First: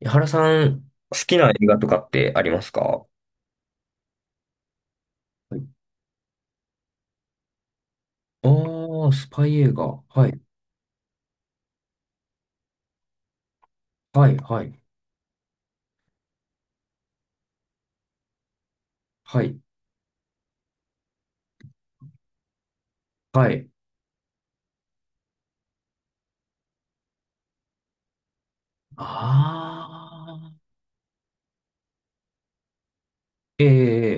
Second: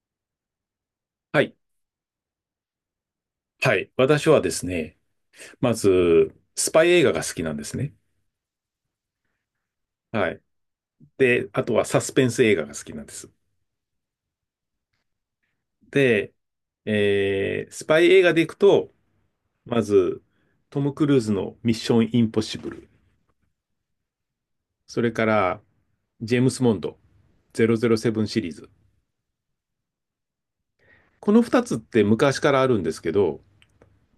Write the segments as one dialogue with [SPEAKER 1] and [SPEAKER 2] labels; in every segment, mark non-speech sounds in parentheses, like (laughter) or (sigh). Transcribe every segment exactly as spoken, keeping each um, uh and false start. [SPEAKER 1] 井原さん、好き
[SPEAKER 2] は
[SPEAKER 1] な
[SPEAKER 2] い。
[SPEAKER 1] 映画とかってありますか？
[SPEAKER 2] はい。私はですね、
[SPEAKER 1] はい。
[SPEAKER 2] まず、スパイ映画が好きなんですね。
[SPEAKER 1] ああ、スパイ映画。は
[SPEAKER 2] は
[SPEAKER 1] い。
[SPEAKER 2] い。で、あとはサスペンス映画が好きなんです。
[SPEAKER 1] はい、はい、
[SPEAKER 2] で、えー、スパイ映画でいくと、
[SPEAKER 1] はい、
[SPEAKER 2] まず、トム・クルーズのミッション・インポッシブル。
[SPEAKER 1] はい。
[SPEAKER 2] それから、ジェームス・モンド、ゼロゼロセブンシリーズ。
[SPEAKER 1] ああ、
[SPEAKER 2] このふたつって昔からあるんですけど、
[SPEAKER 1] え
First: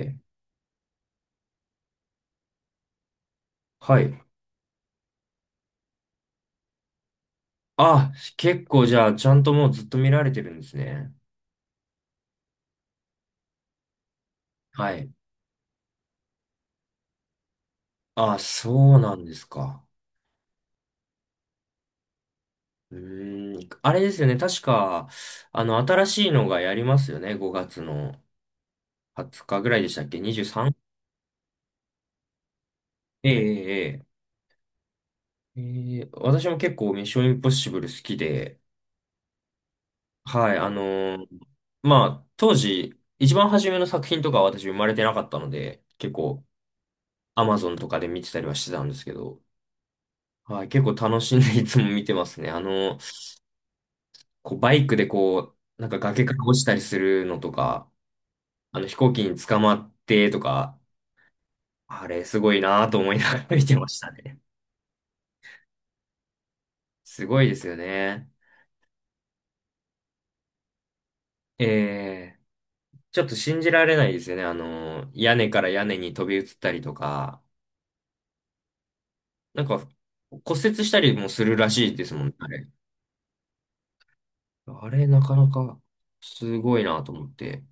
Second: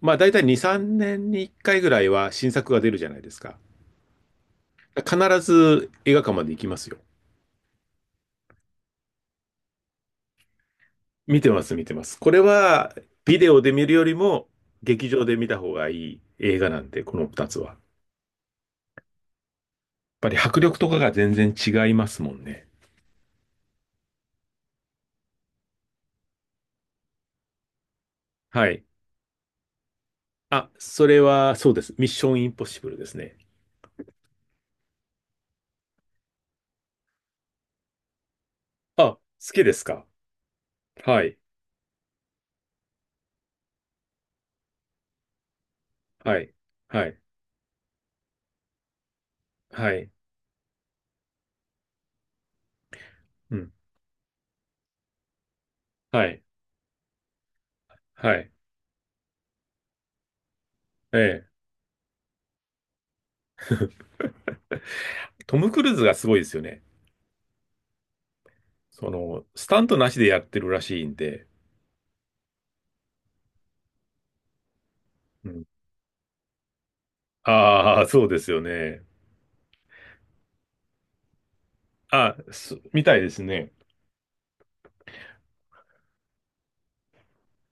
[SPEAKER 2] まあ
[SPEAKER 1] え
[SPEAKER 2] 大
[SPEAKER 1] え、
[SPEAKER 2] 体に、さんねんにいっかいぐらいは新作が出るじゃないですか。
[SPEAKER 1] はい。
[SPEAKER 2] 必ず映画館まで行きますよ。
[SPEAKER 1] あ、結構じゃあ、ちゃんともうずっと見られてるんですね。
[SPEAKER 2] 見てます、見てます。これは、ビデオで見るよりも、
[SPEAKER 1] は
[SPEAKER 2] 劇
[SPEAKER 1] い。
[SPEAKER 2] 場で見た方がいい映画なんで、このふたつは。やっ
[SPEAKER 1] あ、そうなんですか。
[SPEAKER 2] ぱり迫力とかが全然違いますもんね。
[SPEAKER 1] うーん。あれですよね。確か、あの、新しいのがやりますよね。ごがつの
[SPEAKER 2] はい。
[SPEAKER 1] はつかぐらいでしたっけ？
[SPEAKER 2] あ、
[SPEAKER 1] にじゅうさん？
[SPEAKER 2] それは、そうです。ミッションインポッシブルです
[SPEAKER 1] ええ、
[SPEAKER 2] ね。
[SPEAKER 1] ええ、ええ。ええ、私も結構ミッションインポッシブル好きで、
[SPEAKER 2] あ、好きですか？
[SPEAKER 1] はい、あの
[SPEAKER 2] は
[SPEAKER 1] ー
[SPEAKER 2] い、
[SPEAKER 1] まあ、当時、一番初めの作品とかは私生まれてなかったので、結
[SPEAKER 2] は
[SPEAKER 1] 構、
[SPEAKER 2] い、はい、
[SPEAKER 1] アマゾンとかで見てたりはしてたんですけど、
[SPEAKER 2] はい、
[SPEAKER 1] はい、結構楽しんでいつも見てますね。あの、
[SPEAKER 2] うん、
[SPEAKER 1] こう、バイクでこう、なんか崖
[SPEAKER 2] は
[SPEAKER 1] から
[SPEAKER 2] い、
[SPEAKER 1] 落ちたりするのとか、
[SPEAKER 2] はい、
[SPEAKER 1] あの、飛行機に捕まってとか、
[SPEAKER 2] ええ。
[SPEAKER 1] あれ、すごいなと思いながら見てましたね。
[SPEAKER 2] (laughs) トム・クルーズがすごいですよね。
[SPEAKER 1] (laughs) すごいですよね。
[SPEAKER 2] その、スタントなしでやってるらしいんで。
[SPEAKER 1] ええ、ちょっと信じられないですよね。あの、屋根
[SPEAKER 2] う
[SPEAKER 1] か
[SPEAKER 2] ん、
[SPEAKER 1] ら屋根に飛び移ったりとか、
[SPEAKER 2] ああ、そうですよね。
[SPEAKER 1] なんか骨折したりもするらしいですもんね、
[SPEAKER 2] あ、
[SPEAKER 1] あれ。
[SPEAKER 2] すみたいですね。
[SPEAKER 1] あれ、なかなかすごいなと思って。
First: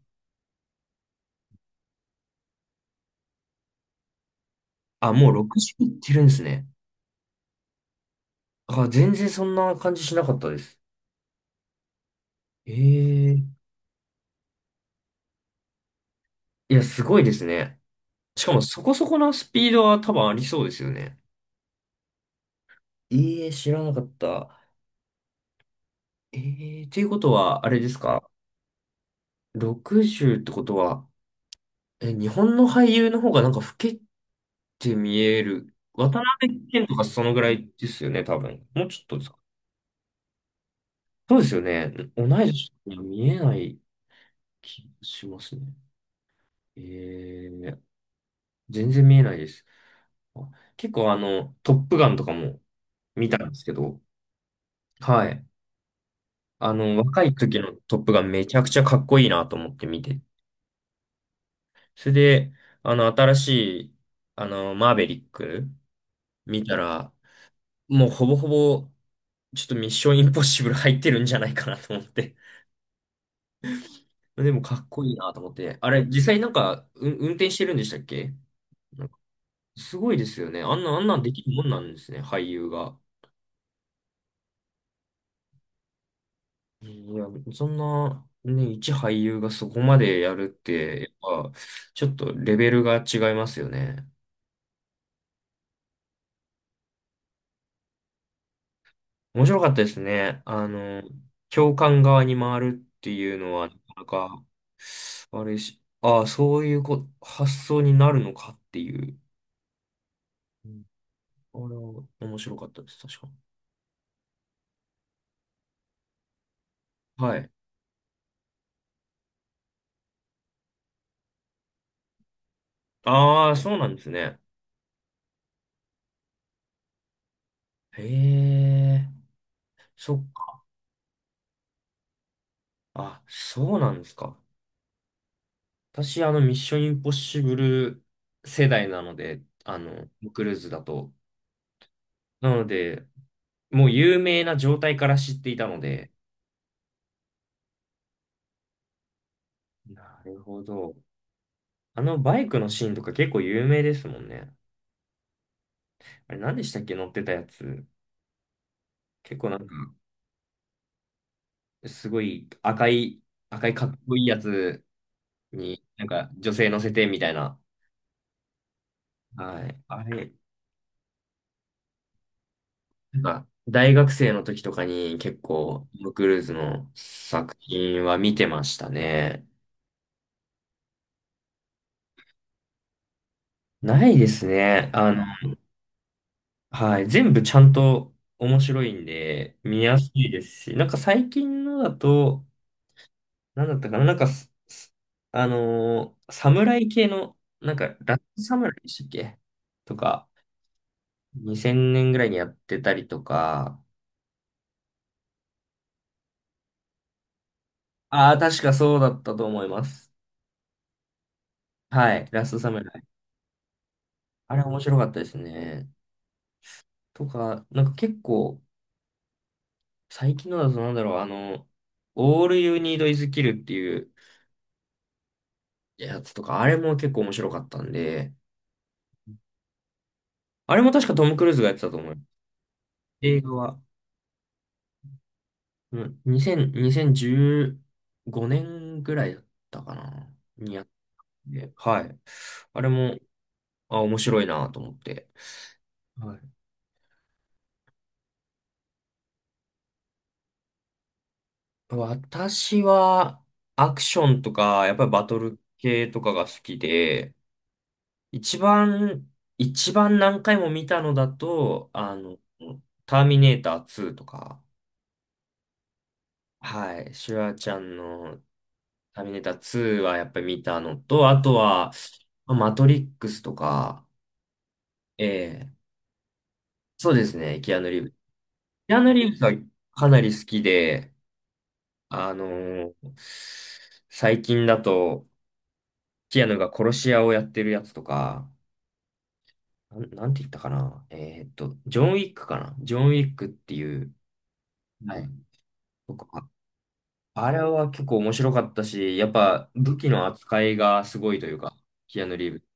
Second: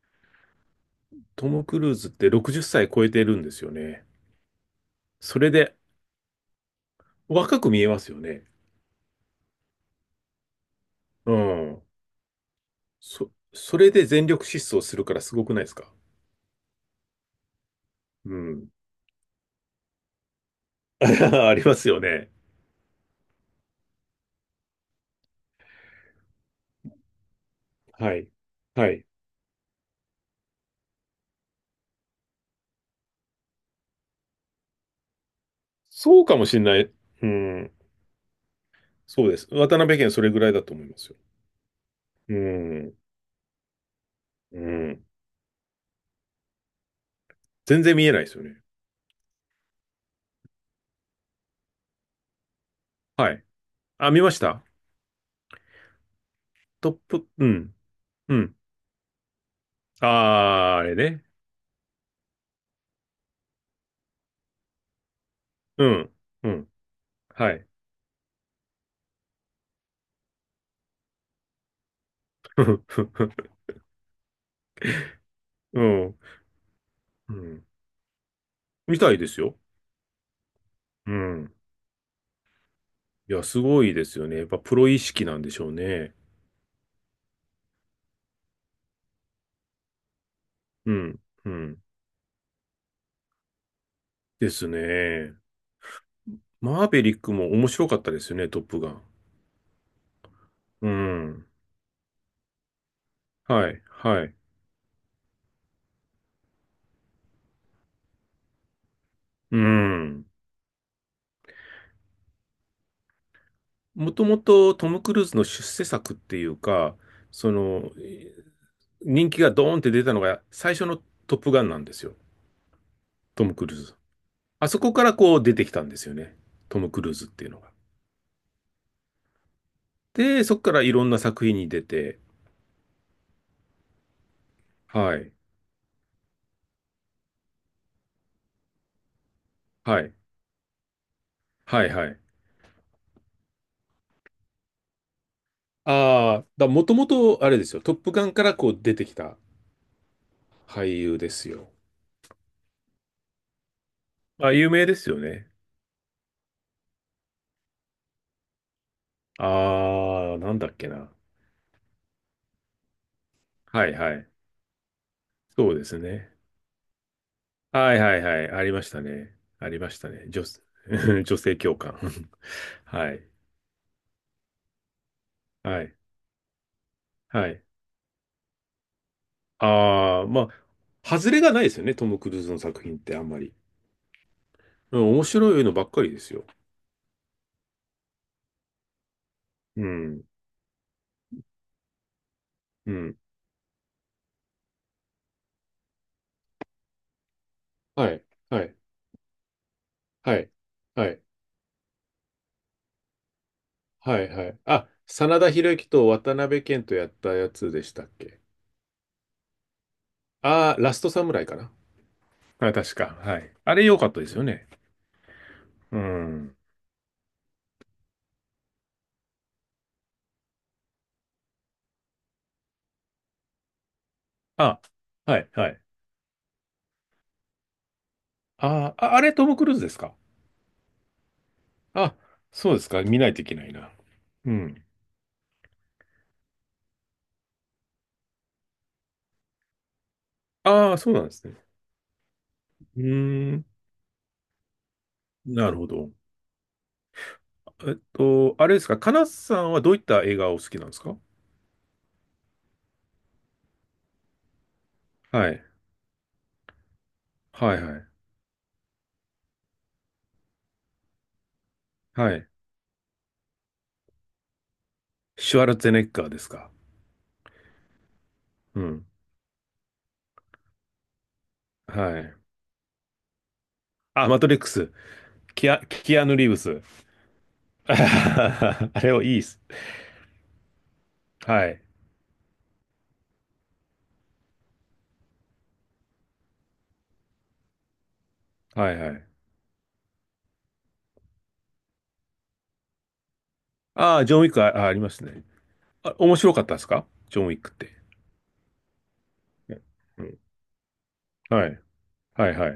[SPEAKER 2] トム・クルーズってろくじゅっさい超えてるんですよね。
[SPEAKER 1] あ、もう
[SPEAKER 2] それで
[SPEAKER 1] ろくじゅういってるんですね。
[SPEAKER 2] 若く見えますよね。
[SPEAKER 1] あ、全然そんな感じしなかったです。
[SPEAKER 2] うん。そ、
[SPEAKER 1] ええ、
[SPEAKER 2] それで全力疾走するからすごくないですか？
[SPEAKER 1] いや、すごいですね。
[SPEAKER 2] う
[SPEAKER 1] しかも
[SPEAKER 2] ん。
[SPEAKER 1] そこそこのスピードは多分ありそうですよね。
[SPEAKER 2] (laughs) ありますよね。
[SPEAKER 1] ええ、知らなかった。ええ、ということは、あれです
[SPEAKER 2] は
[SPEAKER 1] か？
[SPEAKER 2] い。はい。
[SPEAKER 1] ろくじゅう ってことは、え、日本の俳優の方がなんか老けて見える。渡
[SPEAKER 2] そうかもし
[SPEAKER 1] 辺
[SPEAKER 2] れな
[SPEAKER 1] 謙
[SPEAKER 2] い。
[SPEAKER 1] とかそ
[SPEAKER 2] う
[SPEAKER 1] のぐらい
[SPEAKER 2] ん。
[SPEAKER 1] ですよね、多分。もうちょっとで
[SPEAKER 2] そ
[SPEAKER 1] す
[SPEAKER 2] うで
[SPEAKER 1] か？
[SPEAKER 2] す。渡辺県それぐらいだと思いますよ。
[SPEAKER 1] そうですよね。同
[SPEAKER 2] う
[SPEAKER 1] い年に
[SPEAKER 2] ん。
[SPEAKER 1] は見えない
[SPEAKER 2] う
[SPEAKER 1] 気が
[SPEAKER 2] ん。
[SPEAKER 1] しますね。えー、
[SPEAKER 2] 全然見えないですよね。
[SPEAKER 1] 全然見えないです。あ、結構あの、トップガンとかも見
[SPEAKER 2] は
[SPEAKER 1] た
[SPEAKER 2] い。
[SPEAKER 1] んですけど、
[SPEAKER 2] あ、見ました。
[SPEAKER 1] はい。あ
[SPEAKER 2] トッ
[SPEAKER 1] の、若
[SPEAKER 2] プ、
[SPEAKER 1] い
[SPEAKER 2] う
[SPEAKER 1] 時の
[SPEAKER 2] ん。
[SPEAKER 1] トップガン
[SPEAKER 2] う
[SPEAKER 1] めち
[SPEAKER 2] ん。
[SPEAKER 1] ゃくちゃかっこいいなと思って見
[SPEAKER 2] あ
[SPEAKER 1] て。
[SPEAKER 2] あ、あれね。
[SPEAKER 1] それで、あの、新しい、あの、マーベリック
[SPEAKER 2] うん。う
[SPEAKER 1] 見
[SPEAKER 2] ん。
[SPEAKER 1] たら、
[SPEAKER 2] はい。
[SPEAKER 1] もうほぼほぼ、ちょっとミッションインポッシブル入ってるんじゃないかなと思って。
[SPEAKER 2] (laughs)
[SPEAKER 1] でもかっこいいなと思って。
[SPEAKER 2] う
[SPEAKER 1] あれ、
[SPEAKER 2] ん。
[SPEAKER 1] 実際なんか、う運
[SPEAKER 2] う
[SPEAKER 1] 転し
[SPEAKER 2] ん。
[SPEAKER 1] てるんでしたっけ？
[SPEAKER 2] 見たいですよ。
[SPEAKER 1] すごいですよね。あんな、あん
[SPEAKER 2] う
[SPEAKER 1] なんできる
[SPEAKER 2] ん。
[SPEAKER 1] もんなんですね、俳優が。
[SPEAKER 2] いや、すごいですよね。やっぱプロ意識なんでしょうね。
[SPEAKER 1] いや、そんな、ね、一俳優がそこまでやるっ
[SPEAKER 2] う
[SPEAKER 1] て、
[SPEAKER 2] ん。
[SPEAKER 1] やっ
[SPEAKER 2] う
[SPEAKER 1] ぱ、
[SPEAKER 2] ん。
[SPEAKER 1] ちょっとレベルが違いますよね。
[SPEAKER 2] ですね。マーベリックも面白かったですよね、トップガン。
[SPEAKER 1] 面白かったですね。あ
[SPEAKER 2] う
[SPEAKER 1] の、
[SPEAKER 2] ん。
[SPEAKER 1] 教官側に回るっていうのは、
[SPEAKER 2] は
[SPEAKER 1] な
[SPEAKER 2] い。
[SPEAKER 1] かな
[SPEAKER 2] はい。
[SPEAKER 1] か、あれし、ああ、そういうこ、発想になるのかっていう。
[SPEAKER 2] うん。
[SPEAKER 1] うん。あれは面白かったです、確か。
[SPEAKER 2] もともとトム・クルーズの出世作っていうか、
[SPEAKER 1] はい。
[SPEAKER 2] その、えー人気がドーンって出たのが最初のトップガンなんですよ。ト
[SPEAKER 1] ああ、
[SPEAKER 2] ム・ク
[SPEAKER 1] そ
[SPEAKER 2] ル
[SPEAKER 1] う
[SPEAKER 2] ー
[SPEAKER 1] なん
[SPEAKER 2] ズ。
[SPEAKER 1] ですね。
[SPEAKER 2] あそこからこう出てきたんですよね。トム・クルーズっていうのが。
[SPEAKER 1] へえ、そっ
[SPEAKER 2] で、そ
[SPEAKER 1] か。
[SPEAKER 2] こからいろんな作品に出て、
[SPEAKER 1] あ、そうなんですか。
[SPEAKER 2] はい。
[SPEAKER 1] 私、あの、ミッションインポッシブル世代なので、あ
[SPEAKER 2] は
[SPEAKER 1] の、ト
[SPEAKER 2] い。
[SPEAKER 1] ムクルーズだと。
[SPEAKER 2] はいはい。
[SPEAKER 1] なので、もう有名な状態から知っていたので、
[SPEAKER 2] ああ、だ、もともと、あれですよ。トップガンからこう出てきた
[SPEAKER 1] なるほ
[SPEAKER 2] 俳
[SPEAKER 1] ど。
[SPEAKER 2] 優ですよ。
[SPEAKER 1] あのバイクのシーンとか結構有名ですもんね。
[SPEAKER 2] あ、有名ですよね。
[SPEAKER 1] あれ、何でしたっけ乗ってたやつ。結構なんか、
[SPEAKER 2] ああ、なんだっけな。
[SPEAKER 1] すごい赤い、赤いか
[SPEAKER 2] はい
[SPEAKER 1] っ
[SPEAKER 2] は
[SPEAKER 1] こいい
[SPEAKER 2] い。
[SPEAKER 1] やつ
[SPEAKER 2] そう
[SPEAKER 1] に、
[SPEAKER 2] です
[SPEAKER 1] なんか
[SPEAKER 2] ね。
[SPEAKER 1] 女性乗せてみたいな。
[SPEAKER 2] はいはいはい。ありましたね。
[SPEAKER 1] は
[SPEAKER 2] あ
[SPEAKER 1] い。
[SPEAKER 2] りまし
[SPEAKER 1] あ
[SPEAKER 2] たね。
[SPEAKER 1] れ、
[SPEAKER 2] 女、(laughs) 女性教官。(laughs) は
[SPEAKER 1] な
[SPEAKER 2] い。
[SPEAKER 1] んか、大学生の時とかに結
[SPEAKER 2] は
[SPEAKER 1] 構、
[SPEAKER 2] い。
[SPEAKER 1] トムクルーズの
[SPEAKER 2] は
[SPEAKER 1] 作
[SPEAKER 2] い。
[SPEAKER 1] 品は見てましたね。
[SPEAKER 2] ああ、まあ、外れがないですよね。トム・クルーズの作品ってあんまり。
[SPEAKER 1] ないですね。
[SPEAKER 2] う
[SPEAKER 1] あ
[SPEAKER 2] ん、
[SPEAKER 1] の、
[SPEAKER 2] 面白いのばっかりですよ。
[SPEAKER 1] はい。全部ちゃんと面白いんで、見
[SPEAKER 2] う
[SPEAKER 1] やす
[SPEAKER 2] ん。
[SPEAKER 1] いですし、なんか最近のだと、
[SPEAKER 2] うん。
[SPEAKER 1] なんだったかな、なんかす、すあのー侍系の、なんか、
[SPEAKER 2] は
[SPEAKER 1] ラッ
[SPEAKER 2] い。
[SPEAKER 1] ト
[SPEAKER 2] は
[SPEAKER 1] 侍
[SPEAKER 2] い。
[SPEAKER 1] でしたっけ？とか、
[SPEAKER 2] はい。はい。
[SPEAKER 1] にせんねんぐらいにやってたりとか、
[SPEAKER 2] はいはい。あ、真田広之と渡辺謙とやったやつでしたっ
[SPEAKER 1] ああ、
[SPEAKER 2] け？
[SPEAKER 1] 確かそうだったと思います。
[SPEAKER 2] ああー、ラストサムライかな？
[SPEAKER 1] はい。ラストサ
[SPEAKER 2] あ、
[SPEAKER 1] ムラ
[SPEAKER 2] 確
[SPEAKER 1] イ。
[SPEAKER 2] か。はい。あれ良かったですよ
[SPEAKER 1] あれ
[SPEAKER 2] ね。
[SPEAKER 1] 面白かったですね。
[SPEAKER 2] うん。
[SPEAKER 1] とか、なんか結構、最近のだとなんだろう、あの、All You Need Is Kill っていう、
[SPEAKER 2] あ、はい、はい。
[SPEAKER 1] やつとか、あれも結構面白かったんで、
[SPEAKER 2] あー、あ、あれトム・クルーズですか？
[SPEAKER 1] あれも確かトム・クルーズがやってたと思う
[SPEAKER 2] あ、そうですか。見ない
[SPEAKER 1] 映
[SPEAKER 2] とい
[SPEAKER 1] 画
[SPEAKER 2] けない
[SPEAKER 1] は、
[SPEAKER 2] な。うん。
[SPEAKER 1] うん、にせん、にせんじゅうごねんぐらいだったかな、にやっ
[SPEAKER 2] ああ、そうなんですね。
[SPEAKER 1] て、はい。あれ
[SPEAKER 2] う
[SPEAKER 1] も、
[SPEAKER 2] ーん。
[SPEAKER 1] あ、面白いなと思って。
[SPEAKER 2] なるほど。
[SPEAKER 1] はい。
[SPEAKER 2] えっと、あれですか。かなさんはどういった映画をお好きなんですか？
[SPEAKER 1] 私は、アクションとか、やっぱりバト
[SPEAKER 2] は
[SPEAKER 1] ル
[SPEAKER 2] い。
[SPEAKER 1] 系とかが好きで、
[SPEAKER 2] はいはい。
[SPEAKER 1] 一番、一番何回も見たのだと、あ
[SPEAKER 2] は
[SPEAKER 1] の、
[SPEAKER 2] い。
[SPEAKER 1] ターミネーターツーとか、
[SPEAKER 2] シュワルツェネッガーですか。
[SPEAKER 1] はい、シュワちゃんの
[SPEAKER 2] うん。
[SPEAKER 1] ターミネーターツーはやっぱり見たのと、あとは、
[SPEAKER 2] はい。
[SPEAKER 1] まあマトリックスとか、
[SPEAKER 2] あ、マトリックス。キ
[SPEAKER 1] ええ、
[SPEAKER 2] ア、キアヌ・リーブス。
[SPEAKER 1] そうですね、キア
[SPEAKER 2] (laughs)
[SPEAKER 1] ヌ・リーブス。キ
[SPEAKER 2] あ
[SPEAKER 1] ア
[SPEAKER 2] れ
[SPEAKER 1] ヌ・
[SPEAKER 2] を
[SPEAKER 1] リー
[SPEAKER 2] い
[SPEAKER 1] ブ
[SPEAKER 2] い
[SPEAKER 1] ス
[SPEAKER 2] っ
[SPEAKER 1] は
[SPEAKER 2] す。
[SPEAKER 1] かなり好きで、
[SPEAKER 2] はい。
[SPEAKER 1] あのー最近だと、キアヌが殺し屋をやってるやつとか、
[SPEAKER 2] はいはい。
[SPEAKER 1] なん、なんて言ったかな。えーっと、ジョン・ウィックかな。ジョン・ウィックっていう、
[SPEAKER 2] ああ、ジョンウィック。あ、ありま
[SPEAKER 1] は
[SPEAKER 2] す
[SPEAKER 1] い。
[SPEAKER 2] ね。
[SPEAKER 1] と
[SPEAKER 2] あ、面
[SPEAKER 1] か、
[SPEAKER 2] 白かったですかジョンウ
[SPEAKER 1] あ
[SPEAKER 2] ィ
[SPEAKER 1] れ
[SPEAKER 2] ックっ
[SPEAKER 1] は
[SPEAKER 2] て？
[SPEAKER 1] 結構面白かったし、やっぱ武器
[SPEAKER 2] う
[SPEAKER 1] の
[SPEAKER 2] ん。
[SPEAKER 1] 扱いがすごいという
[SPEAKER 2] は
[SPEAKER 1] か、
[SPEAKER 2] い。
[SPEAKER 1] キアヌ・リ
[SPEAKER 2] は
[SPEAKER 1] ー
[SPEAKER 2] い
[SPEAKER 1] ブス。
[SPEAKER 2] はい。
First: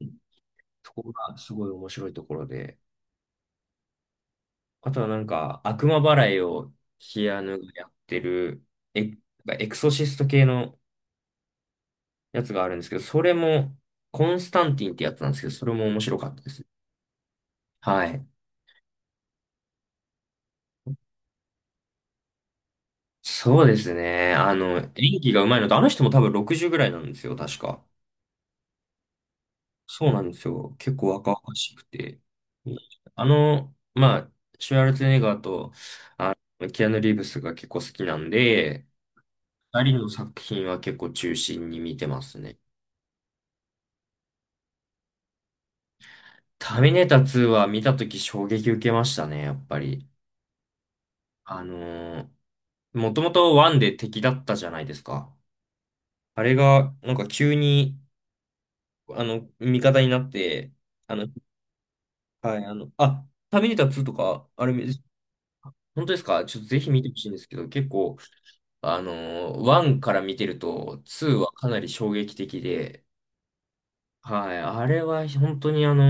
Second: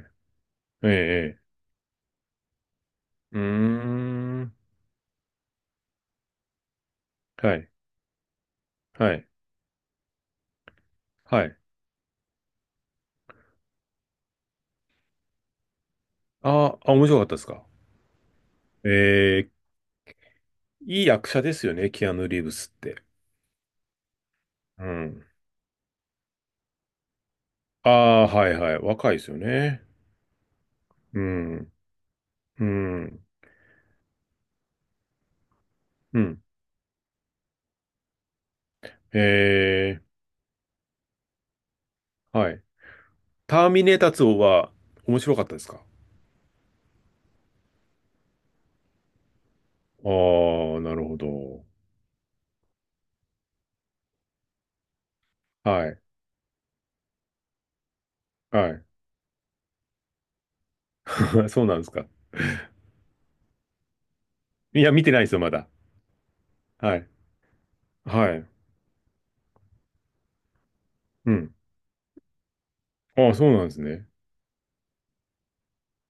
[SPEAKER 2] ええ、え
[SPEAKER 1] そこが
[SPEAKER 2] え。
[SPEAKER 1] すごい面白いところで、
[SPEAKER 2] うーん。
[SPEAKER 1] あとはなんか、悪魔払いをキア
[SPEAKER 2] は
[SPEAKER 1] ヌが
[SPEAKER 2] い。
[SPEAKER 1] やってる、エ、
[SPEAKER 2] はい。
[SPEAKER 1] エクソシスト系の
[SPEAKER 2] はい。
[SPEAKER 1] やつがあるんですけど、それも、コンスタンティンってやつなんですけど、それも面白かったです。
[SPEAKER 2] ああ、面白かったですか？
[SPEAKER 1] はい。
[SPEAKER 2] ええ、いい役者ですよね、キアヌ・リーブスって。
[SPEAKER 1] そうですね。あの、
[SPEAKER 2] う
[SPEAKER 1] 演
[SPEAKER 2] ん。
[SPEAKER 1] 技が上手いのと、あの人も多分ろくじゅうぐらいなんですよ、確か。
[SPEAKER 2] ああ、はいはい。若いですよね。
[SPEAKER 1] そうなんですよ。結構
[SPEAKER 2] う
[SPEAKER 1] 若々
[SPEAKER 2] ん。
[SPEAKER 1] しくて。
[SPEAKER 2] う
[SPEAKER 1] あ
[SPEAKER 2] ん。
[SPEAKER 1] の、まあ、シュワルツェネッガーと
[SPEAKER 2] うん。
[SPEAKER 1] キアヌ・リーブスが結構好きなんで、
[SPEAKER 2] え
[SPEAKER 1] 二人
[SPEAKER 2] え、
[SPEAKER 1] の作品は結構中心に見てます
[SPEAKER 2] は
[SPEAKER 1] ね。
[SPEAKER 2] い。ターミネーターツーは面白かったですか？
[SPEAKER 1] ターミネーターツーは見たとき衝撃受けましたね、やっぱり。
[SPEAKER 2] ああー、なるほ
[SPEAKER 1] あ
[SPEAKER 2] ど。
[SPEAKER 1] のー、もともとワンで敵だったじゃないですか。
[SPEAKER 2] はい。
[SPEAKER 1] あれが、なんか急に、
[SPEAKER 2] はい。
[SPEAKER 1] あの、味方になって、あの、
[SPEAKER 2] (laughs) そうなんですか。
[SPEAKER 1] はい、あの、あ、ターミネーターツーとか、あれ、
[SPEAKER 2] いや、見てないですよ、まだ。
[SPEAKER 1] 本当ですか？ちょっとぜひ
[SPEAKER 2] は
[SPEAKER 1] 見
[SPEAKER 2] い。
[SPEAKER 1] てほしいんですけど、結構、
[SPEAKER 2] はい。
[SPEAKER 1] あのー、ワンから見てると、ツー
[SPEAKER 2] う
[SPEAKER 1] は
[SPEAKER 2] ん。
[SPEAKER 1] かなり衝撃的で、
[SPEAKER 2] ああ、そうなんですね。
[SPEAKER 1] はい、あれは本当にあの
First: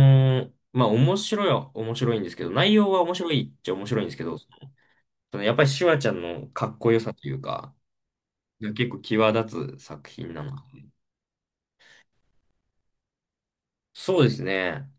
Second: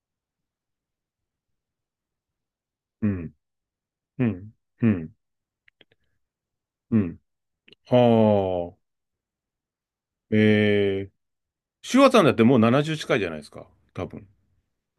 [SPEAKER 1] ー、まあ面白いは面白いんですけど、内容は
[SPEAKER 2] う
[SPEAKER 1] 面白
[SPEAKER 2] ん。
[SPEAKER 1] いっちゃ面白いんですけ
[SPEAKER 2] う
[SPEAKER 1] ど、そ
[SPEAKER 2] ん。うん。
[SPEAKER 1] のやっぱりシュワちゃんのかっこ
[SPEAKER 2] う
[SPEAKER 1] よさ
[SPEAKER 2] ん。
[SPEAKER 1] というか、
[SPEAKER 2] あ
[SPEAKER 1] が結
[SPEAKER 2] あ。
[SPEAKER 1] 構際立つ作品なのかな。
[SPEAKER 2] えー。シュワさんだってもうななじゅう近いじゃないですか。多
[SPEAKER 1] そう
[SPEAKER 2] 分。
[SPEAKER 1] ですね。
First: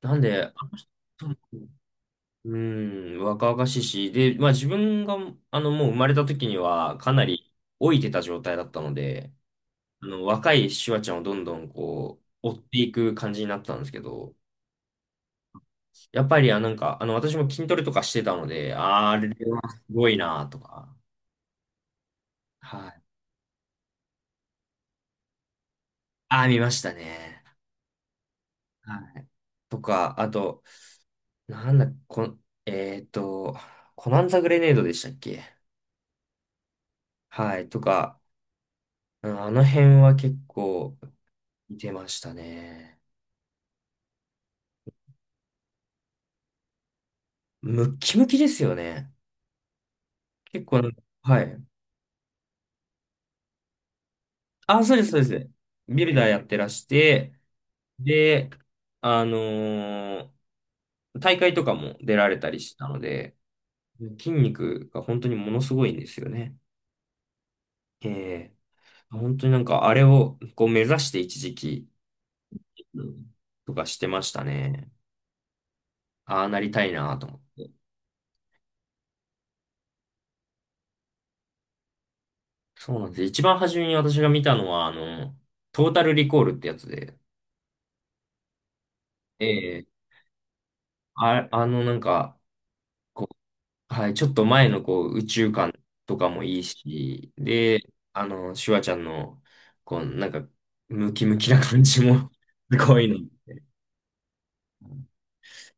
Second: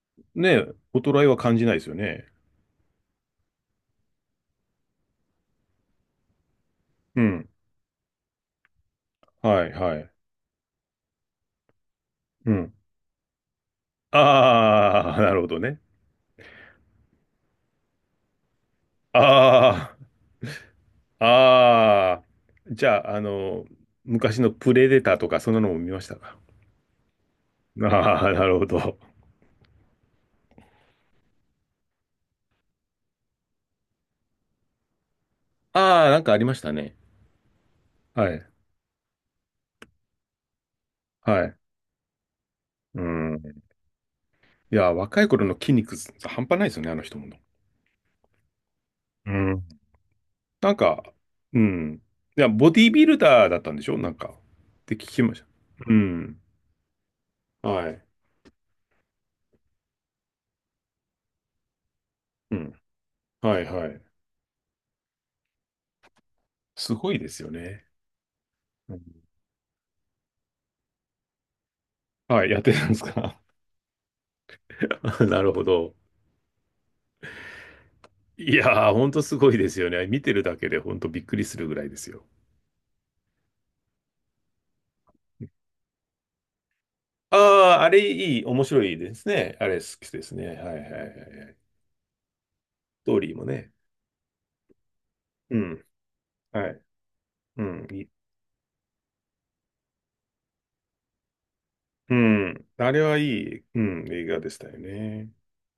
[SPEAKER 1] なんで、
[SPEAKER 2] ね
[SPEAKER 1] あ
[SPEAKER 2] え、衰え
[SPEAKER 1] の
[SPEAKER 2] は感じ
[SPEAKER 1] 人
[SPEAKER 2] ないですよね。
[SPEAKER 1] うん、若々しいし、で、まあ自分が、あの、もう生まれた時にはか
[SPEAKER 2] う
[SPEAKER 1] な
[SPEAKER 2] ん。
[SPEAKER 1] り老いてた状態だったので、
[SPEAKER 2] はい、は
[SPEAKER 1] あ
[SPEAKER 2] い。
[SPEAKER 1] の、若いシュワちゃんをどんどんこう、追
[SPEAKER 2] う
[SPEAKER 1] っ
[SPEAKER 2] ん。
[SPEAKER 1] ていく感じになったんですけど、
[SPEAKER 2] ああ、なるほどね。
[SPEAKER 1] やっぱり、あ、なんか、あの、私も筋トレとかしてたので、あー、あれはす
[SPEAKER 2] あ
[SPEAKER 1] ごいなとか、
[SPEAKER 2] あ、ああ。じ
[SPEAKER 1] は
[SPEAKER 2] ゃ
[SPEAKER 1] い。
[SPEAKER 2] あ、あの、昔のプレデターとか、そんなのも見ましたか。
[SPEAKER 1] あー、見ましたね。
[SPEAKER 2] ああー、なるほど。
[SPEAKER 1] はい。とか、あと、なんだ、こえーっと、コナンザグレネードでしたっけ？
[SPEAKER 2] ああ、なんかありましたね。
[SPEAKER 1] はい、とか、
[SPEAKER 2] はい。
[SPEAKER 1] うん。あの辺は結構
[SPEAKER 2] はい。
[SPEAKER 1] 見てましたね。
[SPEAKER 2] うん。いや、若い頃の筋肉半端ないですよね、あの人も。
[SPEAKER 1] ムッキムキですよね。
[SPEAKER 2] うん。
[SPEAKER 1] 結
[SPEAKER 2] なん
[SPEAKER 1] 構なんか、
[SPEAKER 2] か、
[SPEAKER 1] は
[SPEAKER 2] う
[SPEAKER 1] い。
[SPEAKER 2] ん。いや、ボディービルダーだったんでしょなんか。っ
[SPEAKER 1] あ、そ
[SPEAKER 2] て
[SPEAKER 1] う
[SPEAKER 2] 聞
[SPEAKER 1] です、そう
[SPEAKER 2] き
[SPEAKER 1] で
[SPEAKER 2] ました。
[SPEAKER 1] す。
[SPEAKER 2] う
[SPEAKER 1] ビルダーや
[SPEAKER 2] ん。
[SPEAKER 1] ってらして、
[SPEAKER 2] はい。
[SPEAKER 1] で、あのー大会とかも出られた
[SPEAKER 2] う
[SPEAKER 1] りし
[SPEAKER 2] ん。
[SPEAKER 1] たので、
[SPEAKER 2] はいはい。
[SPEAKER 1] 筋肉が本当にものすごいんですよね。
[SPEAKER 2] すごいですよね。
[SPEAKER 1] ええ、
[SPEAKER 2] うん。
[SPEAKER 1] 本当になんかあれをこう目指して一時期、
[SPEAKER 2] はい、やってたんで
[SPEAKER 1] う
[SPEAKER 2] す
[SPEAKER 1] ん
[SPEAKER 2] か？
[SPEAKER 1] とかしてましたね。
[SPEAKER 2] (laughs) なるほど。
[SPEAKER 1] ああなりたいなと思って。
[SPEAKER 2] いやー、ほんとすごいですよね。見てるだけでほんとびっくりするぐらいですよ。
[SPEAKER 1] そうなんです。一番初めに私が見たのは、あの、トータルリコールってやつで、
[SPEAKER 2] ああ、あれいい、面白いです
[SPEAKER 1] え
[SPEAKER 2] ね。あれ
[SPEAKER 1] え、
[SPEAKER 2] 好きですね。はいはいはいは
[SPEAKER 1] あ、
[SPEAKER 2] い。
[SPEAKER 1] あの、なんか、
[SPEAKER 2] ストー
[SPEAKER 1] こ
[SPEAKER 2] リーもね。
[SPEAKER 1] う、はい、ちょっと前の、こう、宇宙
[SPEAKER 2] う
[SPEAKER 1] 観
[SPEAKER 2] ん。
[SPEAKER 1] とかもいい
[SPEAKER 2] はい。
[SPEAKER 1] し、
[SPEAKER 2] う
[SPEAKER 1] で、
[SPEAKER 2] ん。いい
[SPEAKER 1] あの、シュワちゃんの、こう、なんか、ムキムキな感じ
[SPEAKER 2] う
[SPEAKER 1] も
[SPEAKER 2] ん。
[SPEAKER 1] (laughs) す
[SPEAKER 2] あ
[SPEAKER 1] ご
[SPEAKER 2] れ
[SPEAKER 1] いの。
[SPEAKER 2] はいい、うん、映画でしたよね。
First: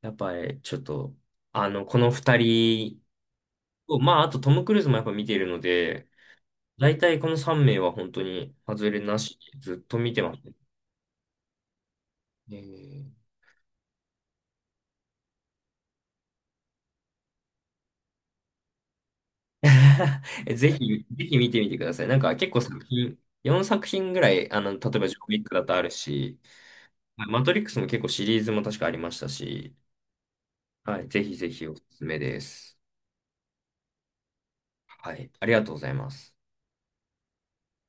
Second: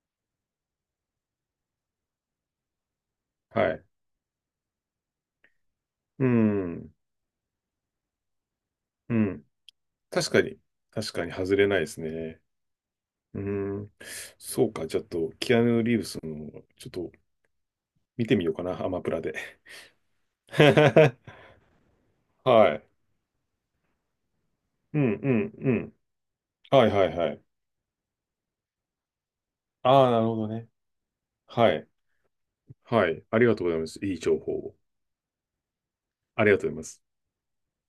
[SPEAKER 1] やっぱり、ちょっと、あの、この二人
[SPEAKER 2] はい。
[SPEAKER 1] と、まあ、あとトム・クルーズもやっぱ見てるので、
[SPEAKER 2] うん。
[SPEAKER 1] 大体この三名は本当に外れ
[SPEAKER 2] う
[SPEAKER 1] なし、
[SPEAKER 2] ん。
[SPEAKER 1] ずっと見て
[SPEAKER 2] 確
[SPEAKER 1] ま
[SPEAKER 2] か
[SPEAKER 1] すね。
[SPEAKER 2] に。確かに外れないですね。
[SPEAKER 1] ええ
[SPEAKER 2] うん。そうか。ちょっと、キアヌ・リーブスの、ちょっと、見てみようかな。アマプラで。
[SPEAKER 1] (laughs) ぜひ、ぜ
[SPEAKER 2] (laughs)
[SPEAKER 1] ひ見てみてください。なんか結構
[SPEAKER 2] は
[SPEAKER 1] 作
[SPEAKER 2] い。
[SPEAKER 1] 品、よんさく品ぐらい、あの、例え
[SPEAKER 2] う
[SPEAKER 1] ば
[SPEAKER 2] ん、
[SPEAKER 1] ジョー
[SPEAKER 2] う
[SPEAKER 1] ウィッ
[SPEAKER 2] ん、
[SPEAKER 1] クだ
[SPEAKER 2] う
[SPEAKER 1] とある
[SPEAKER 2] ん。
[SPEAKER 1] し、
[SPEAKER 2] はい、はい、
[SPEAKER 1] は
[SPEAKER 2] は
[SPEAKER 1] い
[SPEAKER 2] い。
[SPEAKER 1] マトリックスも結構シリーズも確かありましたし、
[SPEAKER 2] ああ、なるほどね。
[SPEAKER 1] はい、ぜひぜひ
[SPEAKER 2] は
[SPEAKER 1] おす
[SPEAKER 2] い。
[SPEAKER 1] すめです。
[SPEAKER 2] はい。ありがとうございます。いい情報を。
[SPEAKER 1] はい、ありがとうございます。
[SPEAKER 2] ありがとうございます。